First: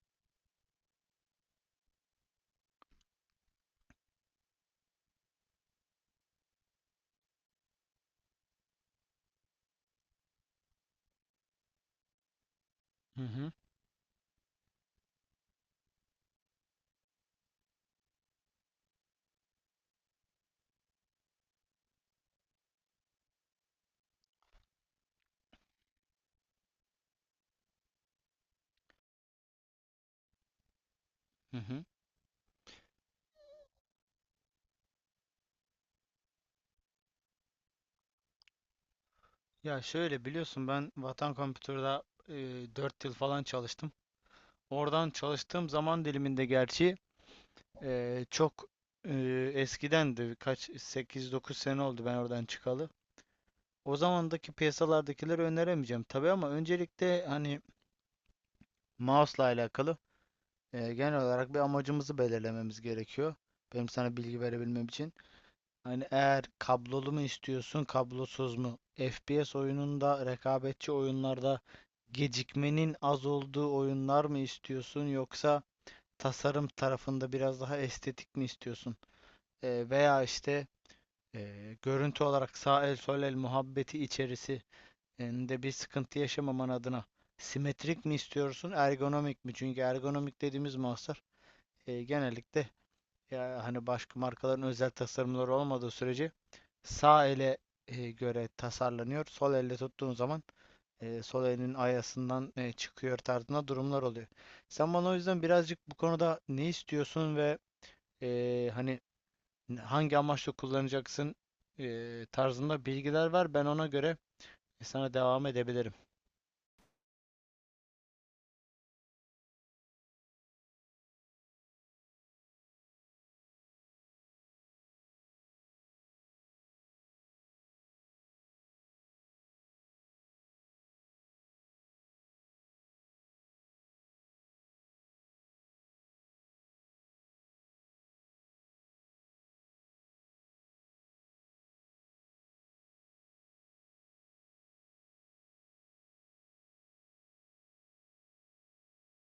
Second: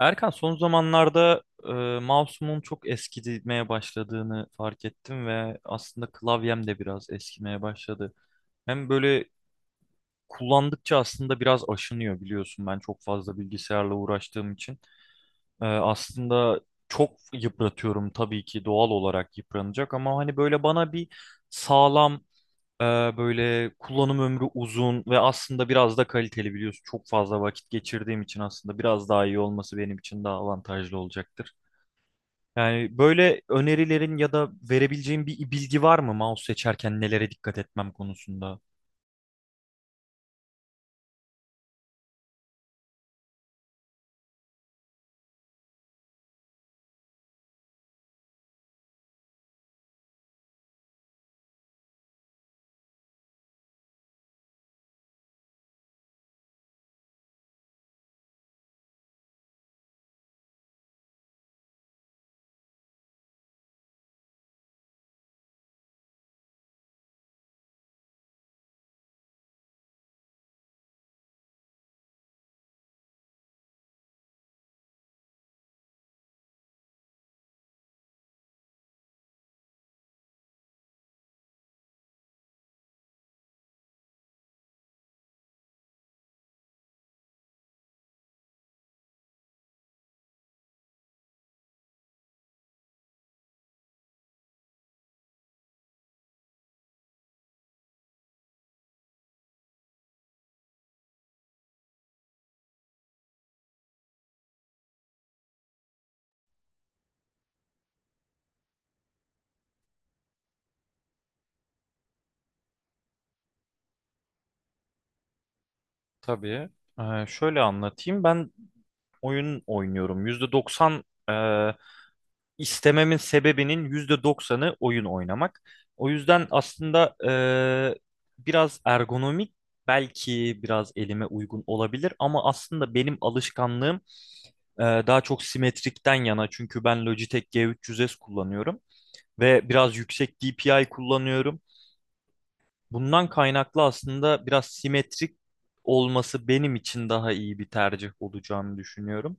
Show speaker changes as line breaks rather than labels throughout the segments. Erkan son zamanlarda e, mouse'umun çok eskimeye başladığını fark ettim ve aslında klavyem de biraz eskimeye başladı. Hem böyle kullandıkça aslında biraz aşınıyor, biliyorsun, ben çok
Hı
fazla
hı,
bilgisayarla uğraştığım için. Aslında çok yıpratıyorum, tabii ki doğal olarak yıpranacak ama hani böyle bana bir sağlam, e, böyle kullanım ömrü uzun ve aslında biraz da kaliteli, biliyorsun. Çok fazla vakit geçirdiğim için aslında biraz daha iyi olması benim için daha avantajlı olacaktır.
hı hı.
Yani böyle önerilerin ya da verebileceğin bir bilgi var mı mouse seçerken nelere dikkat etmem konusunda?
Ya şöyle biliyorsun ben Vatan Kompütür'de 4 yıl falan çalıştım. Oradan çalıştığım zaman diliminde gerçi çok e, eskidendi. Kaç sekiz dokuz sene oldu ben oradan çıkalı. O zamandaki piyasalardakileri öneremeyeceğim tabii ama öncelikle hani mouse'la alakalı genel olarak bir amacımızı belirlememiz gerekiyor. Benim sana bilgi verebilmem için. Hani eğer kablolu mu istiyorsun, kablosuz mu? FPS oyununda, rekabetçi oyunlarda gecikmenin az olduğu oyunlar mı istiyorsun yoksa tasarım tarafında biraz daha estetik mi istiyorsun? Veya işte görüntü olarak sağ el sol el muhabbeti içerisinde bir sıkıntı yaşamaman adına simetrik mi istiyorsun, ergonomik mi? Çünkü ergonomik dediğimiz mahsur genellikle ya hani başka markaların özel tasarımları olmadığı sürece sağ ele göre tasarlanıyor. Sol elle tuttuğun zaman sol elinin ayasından çıkıyor tarzında durumlar oluyor. Sen bana o yüzden birazcık bu konuda ne istiyorsun ve hani hangi amaçla kullanacaksın tarzında bilgiler ver. Ben ona göre sana devam edebilirim.
Tabii. Şöyle anlatayım. Ben oyun oynuyorum. %90 e, istememin sebebinin %90'ı oyun oynamak. O yüzden aslında biraz ergonomik belki biraz elime uygun olabilir, ama aslında benim alışkanlığım daha çok simetrikten yana, çünkü ben Logitech G300S kullanıyorum. Ve biraz yüksek DPI kullanıyorum. Bundan kaynaklı aslında biraz simetrik olması benim için daha iyi bir tercih olacağını düşünüyorum.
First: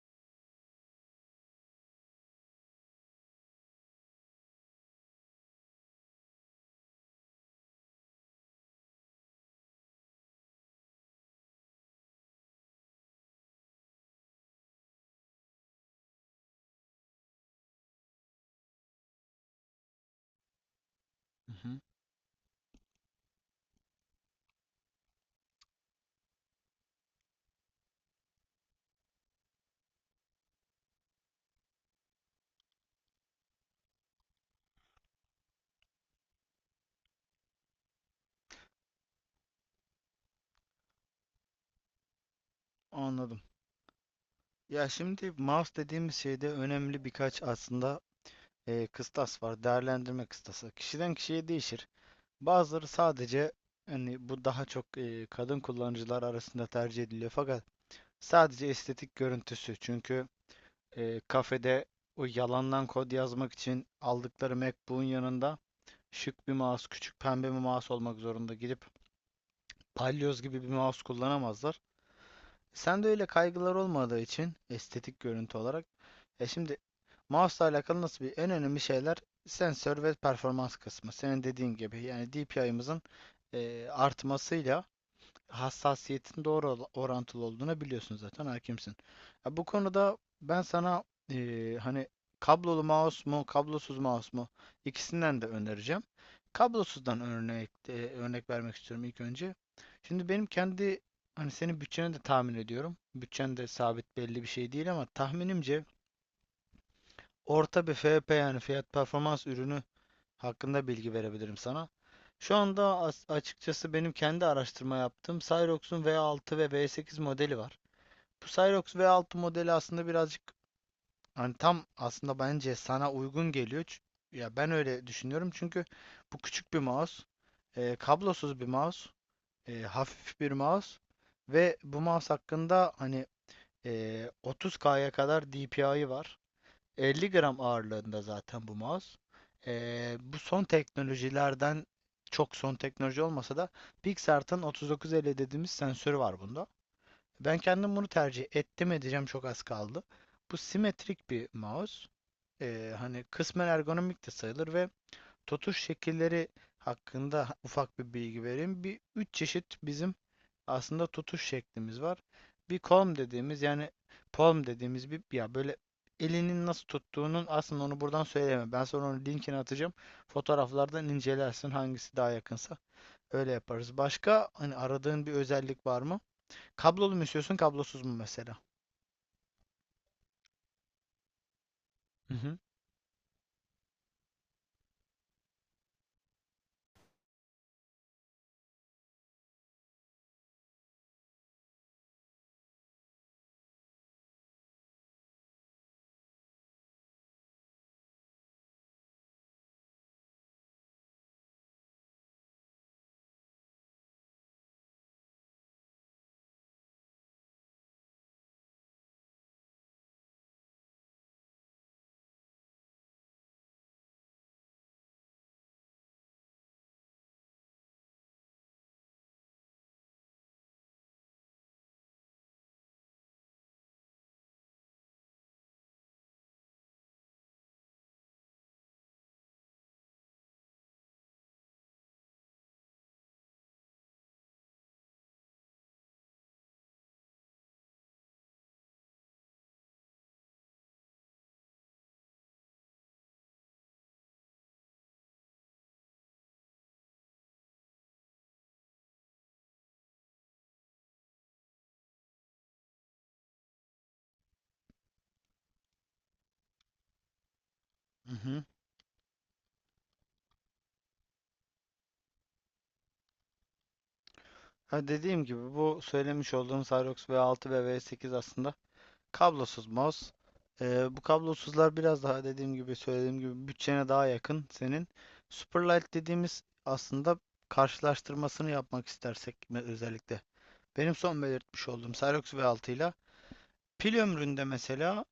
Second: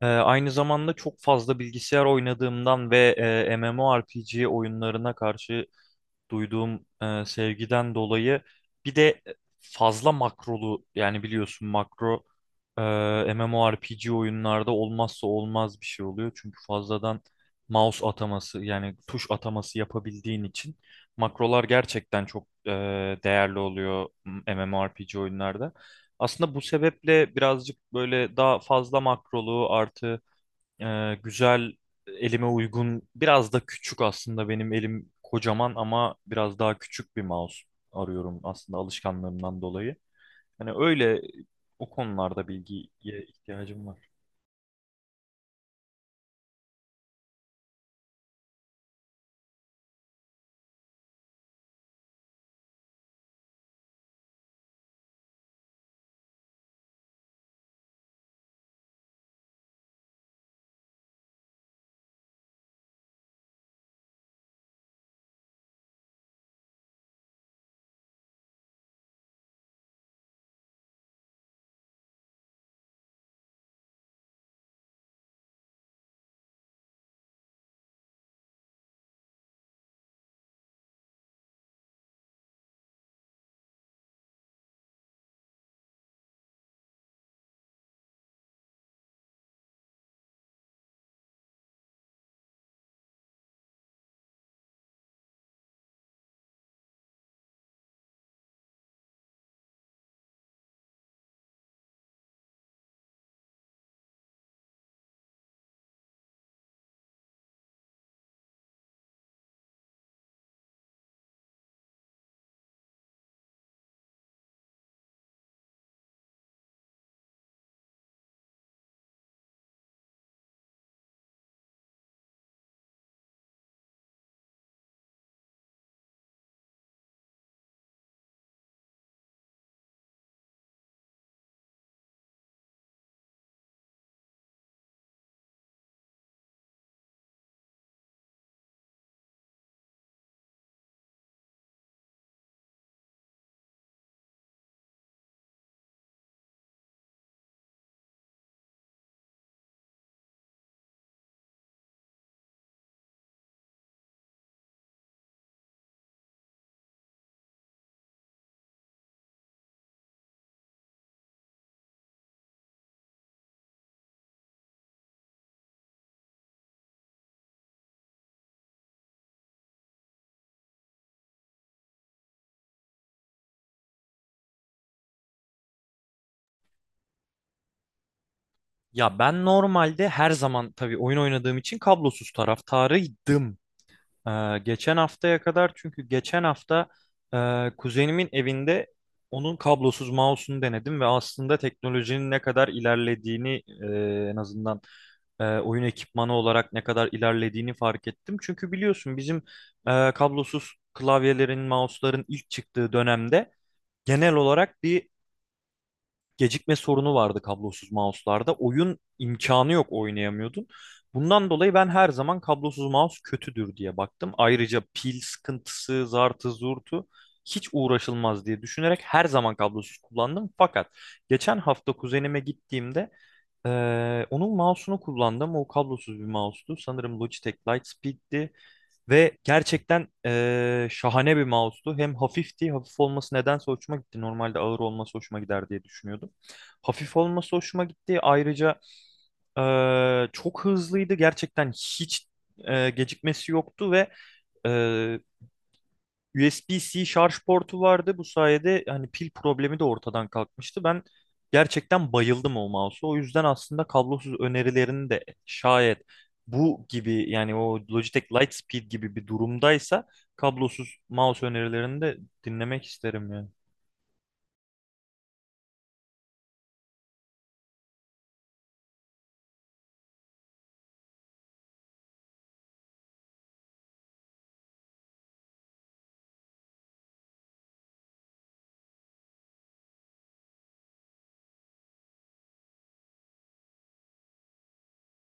Aynı zamanda çok fazla bilgisayar oynadığımdan ve MMORPG oyunlarına karşı duyduğum sevgiden dolayı bir de fazla makrolu, yani biliyorsun, makro e, MMORPG oyunlarda olmazsa olmaz bir şey oluyor. Çünkü fazladan mouse ataması, yani tuş ataması yapabildiğin için
Hı
makrolar
hı.
gerçekten çok değerli oluyor MMORPG oyunlarda. Aslında bu sebeple birazcık böyle daha fazla makrolu, artı güzel, elime uygun, biraz da küçük, aslında benim elim kocaman ama biraz daha küçük bir mouse arıyorum aslında alışkanlığımdan dolayı. Hani öyle o konularda bilgiye
Anladım.
ihtiyacım var.
Ya şimdi mouse dediğimiz şeyde önemli birkaç aslında kıstas var. Değerlendirme kıstası. Kişiden kişiye değişir. Bazıları sadece hani bu daha çok kadın kullanıcılar arasında tercih ediliyor fakat sadece estetik görüntüsü. Çünkü kafede o yalandan kod yazmak için aldıkları MacBook'un yanında şık bir mouse, küçük pembe bir mouse olmak zorunda. Gidip palyoz gibi bir mouse kullanamazlar. Sende öyle kaygılar olmadığı için estetik görüntü olarak. Şimdi mouse'la alakalı nasıl bir en önemli şeyler sensör ve performans kısmı. Senin dediğin gibi yani DPI'mızın artmasıyla hassasiyetin doğru orantılı olduğunu biliyorsun zaten hakimsin. Ya bu konuda ben sana hani kablolu mouse mu kablosuz mouse mu ikisinden de önereceğim. Kablosuzdan örnek vermek istiyorum ilk önce. Şimdi benim kendi hani senin bütçeni de tahmin ediyorum. Bütçen de sabit belli bir şey değil ama tahminimce orta bir FP yani fiyat performans ürünü hakkında bilgi verebilirim sana. Şu anda açıkçası benim kendi araştırma yaptığım Cyrox'un V6 ve V8 modeli var. Bu Cyrox V6 modeli aslında birazcık hani tam aslında bence sana uygun geliyor. Ya ben öyle düşünüyorum çünkü bu küçük bir mouse, kablosuz bir mouse, hafif bir mouse ve bu mouse hakkında hani 30K'ya kadar DPI'ı var. 50 gram ağırlığında zaten bu mouse. Bu son teknolojilerden çok son teknoloji olmasa da Pixart'ın 3950 dediğimiz sensörü var bunda. Ben kendim bunu tercih ettim edeceğim çok az kaldı. Bu simetrik bir mouse. Hani kısmen ergonomik de sayılır ve tutuş şekilleri hakkında ufak bir bilgi vereyim. Bir üç çeşit bizim aslında tutuş şeklimiz var. Bir palm dediğimiz yani palm dediğimiz bir ya böyle elinin nasıl tuttuğunun aslında onu buradan söyleyemem. Ben sonra onun linkini atacağım. Fotoğraflardan incelersin hangisi daha yakınsa. Öyle yaparız. Başka hani aradığın bir özellik var mı? Kablolu mu istiyorsun, kablosuz mu mesela?
Ya ben normalde her zaman, tabii oyun oynadığım için, kablosuz
Hı hı.
taraftarıydım. Geçen haftaya kadar, çünkü geçen hafta kuzenimin evinde onun kablosuz mouse'unu denedim ve aslında teknolojinin ne kadar ilerlediğini, en azından oyun ekipmanı olarak ne kadar ilerlediğini fark ettim. Çünkü biliyorsun bizim kablosuz klavyelerin, mouse'ların ilk çıktığı dönemde genel olarak bir gecikme sorunu vardı kablosuz mouse'larda. Oyun imkanı yok, oynayamıyordun. Bundan dolayı ben her zaman kablosuz mouse kötüdür diye baktım. Ayrıca pil sıkıntısı, zartı, zurtu hiç uğraşılmaz diye düşünerek her zaman kablosuz kullandım. Fakat geçen hafta kuzenime gittiğimde onun mouse'unu kullandım. O kablosuz bir mouse'tu. Sanırım Logitech Lightspeed'ti. Ve gerçekten şahane bir mouse'tu. Hem hafifti, hafif olması nedense hoşuma gitti. Normalde ağır olması hoşuma gider diye düşünüyordum. Hafif olması hoşuma gitti. Ayrıca çok hızlıydı. Gerçekten hiç gecikmesi yoktu ve eee, USB-C şarj portu vardı. Bu sayede hani pil problemi de ortadan kalkmıştı. Ben gerçekten bayıldım o mouse'a. O yüzden aslında kablosuz önerilerini de, şayet bu gibi, yani o Logitech
Hı hı.
Lightspeed gibi bir durumdaysa, kablosuz mouse önerilerini de dinlemek isterim yani.
Ha dediğim gibi bu söylemiş olduğum Cyrox V6 ve V8 aslında kablosuz mouse. Bu kablosuzlar biraz daha dediğim gibi söylediğim gibi bütçene daha yakın senin. Superlight dediğimiz aslında karşılaştırmasını yapmak istersek özellikle. Benim son belirtmiş olduğum Cyrox V6 ile pil ömründe mesela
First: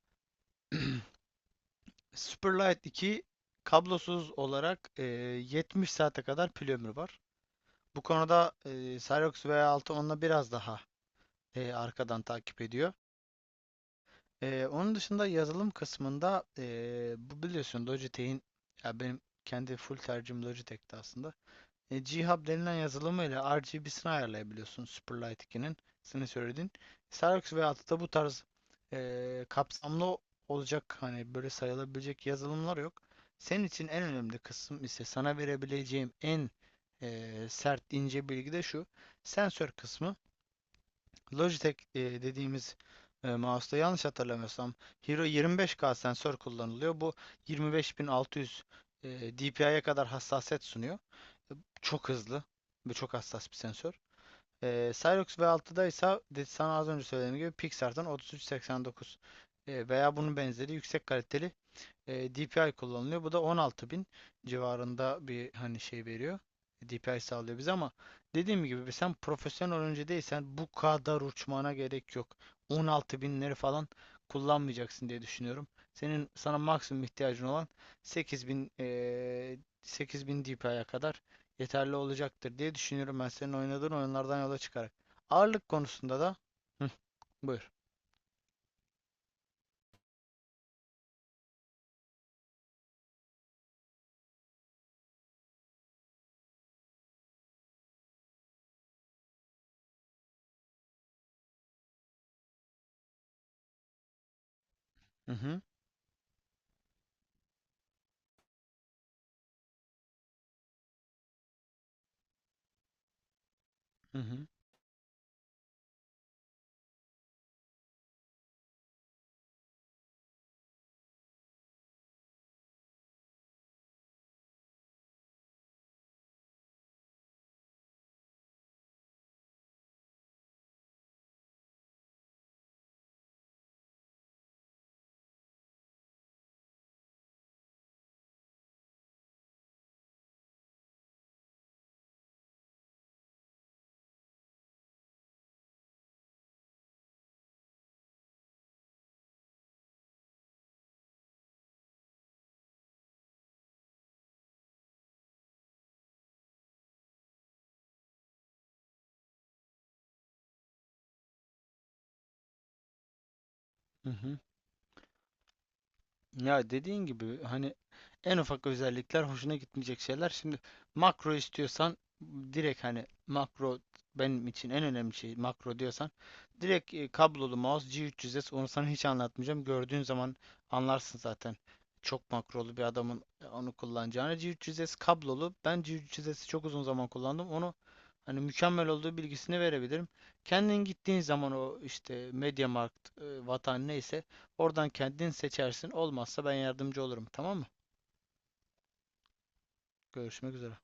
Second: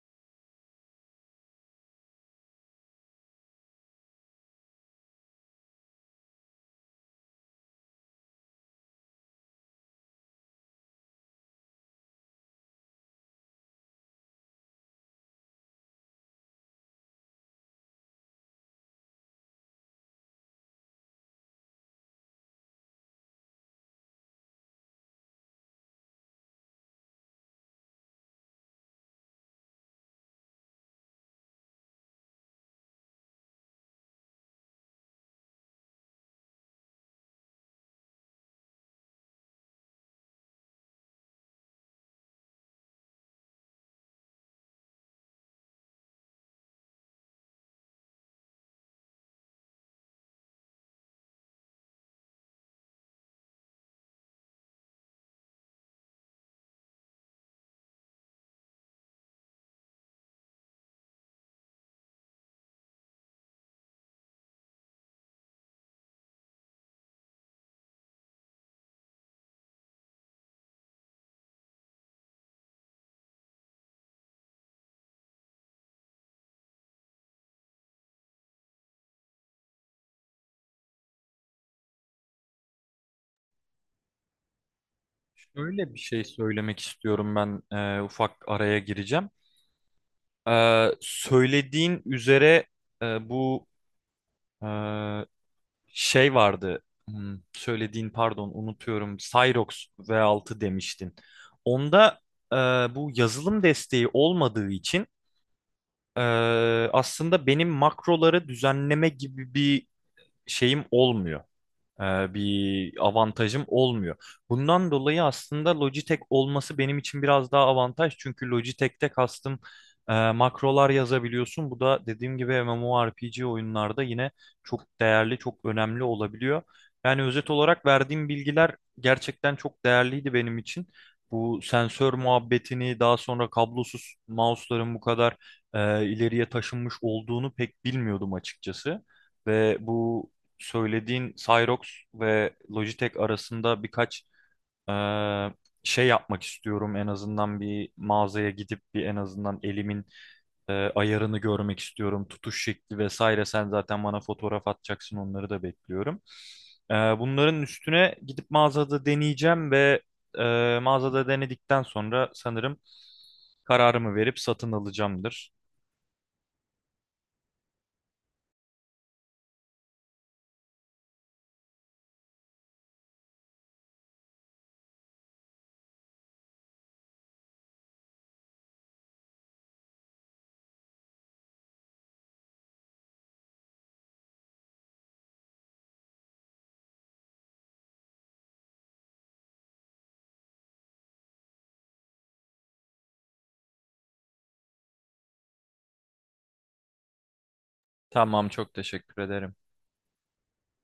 Superlight 2 kablosuz olarak 70 saate kadar pil ömrü var. Bu konuda Cyrox V6 onunla biraz daha arkadan takip ediyor. Onun dışında yazılım kısmında bu biliyorsun Logitech'in ya benim kendi full tercihim Logitech'ti aslında. G-Hub denilen yazılımıyla RGB'sini ayarlayabiliyorsun Superlight 2'nin. Senin söylediğin. Xerox ve da bu tarz kapsamlı olacak hani böyle sayılabilecek yazılımlar yok. Senin için en önemli kısım ise sana verebileceğim en sert ince bilgi de şu. Sensör kısmı. Logitech dediğimiz mouse'da yanlış hatırlamıyorsam Hero 25K sensör kullanılıyor. Bu 25.600 DPI'ye kadar hassasiyet sunuyor. E, Çok hızlı ve çok hassas bir sensör. Cyrox V6'da ise sana az önce söylediğim gibi Pixar'dan 3389 veya bunun benzeri yüksek kaliteli DPI kullanılıyor. Bu da 16.000 civarında bir hani şey veriyor. DPI sağlıyor bize ama dediğim gibi sen profesyonel oyuncu değilsen bu kadar uçmana gerek yok. On altı binleri falan kullanmayacaksın diye düşünüyorum. Senin sana maksimum ihtiyacın olan 8.000 8.000 DPI'ye kadar yeterli olacaktır diye düşünüyorum ben senin oynadığın oyunlardan yola çıkarak. Ağırlık
Şöyle bir
konusunda
şey
da.
söylemek
Hı,
istiyorum, ben
buyur.
ufak araya gireceğim. Söylediğin üzere bu e, şey vardı. Söylediğin, pardon, unutuyorum. Cyrox V6 demiştin. Onda e, bu yazılım desteği olmadığı için
Hı hı,
e, aslında benim makroları düzenleme gibi bir şeyim olmuyor, bir avantajım olmuyor.
hı hı,
Bundan dolayı aslında Logitech olması benim için biraz daha avantaj. Çünkü Logitech'te kastım, makrolar yazabiliyorsun. Bu da dediğim gibi MMORPG oyunlarda yine çok değerli, çok önemli olabiliyor. Yani özet olarak verdiğim bilgiler gerçekten çok değerliydi benim için. Bu sensör muhabbetini, daha sonra kablosuz mouse'ların bu kadar ileriye taşınmış olduğunu pek bilmiyordum açıkçası. Ve bu söylediğin Cyrox ve Logitech arasında birkaç eee, şey yapmak istiyorum. En azından bir mağazaya gidip bir, en azından elimin ayarını görmek istiyorum. Tutuş şekli vesaire. Sen zaten bana fotoğraf atacaksın. Onları da bekliyorum. Bunların üstüne gidip mağazada deneyeceğim ve mağazada denedikten sonra sanırım
hı
kararımı
hı.
verip satın alacağımdır.
Ya dediğin gibi hani en ufak özellikler hoşuna gitmeyecek şeyler. Şimdi makro istiyorsan direkt hani makro benim için en önemli şey makro diyorsan direkt kablolu mouse G300S onu sana hiç anlatmayacağım. Gördüğün zaman anlarsın zaten çok makrolu bir adamın onu kullanacağını. G300S kablolu. Ben G300S'i çok uzun zaman kullandım. Onu hani mükemmel olduğu bilgisini verebilirim. Kendin gittiğin zaman o işte MediaMarkt, Vatan neyse oradan kendin seçersin. Olmazsa ben yardımcı olurum. Tamam mı?
Tamam, çok teşekkür ederim.
Görüşmek üzere.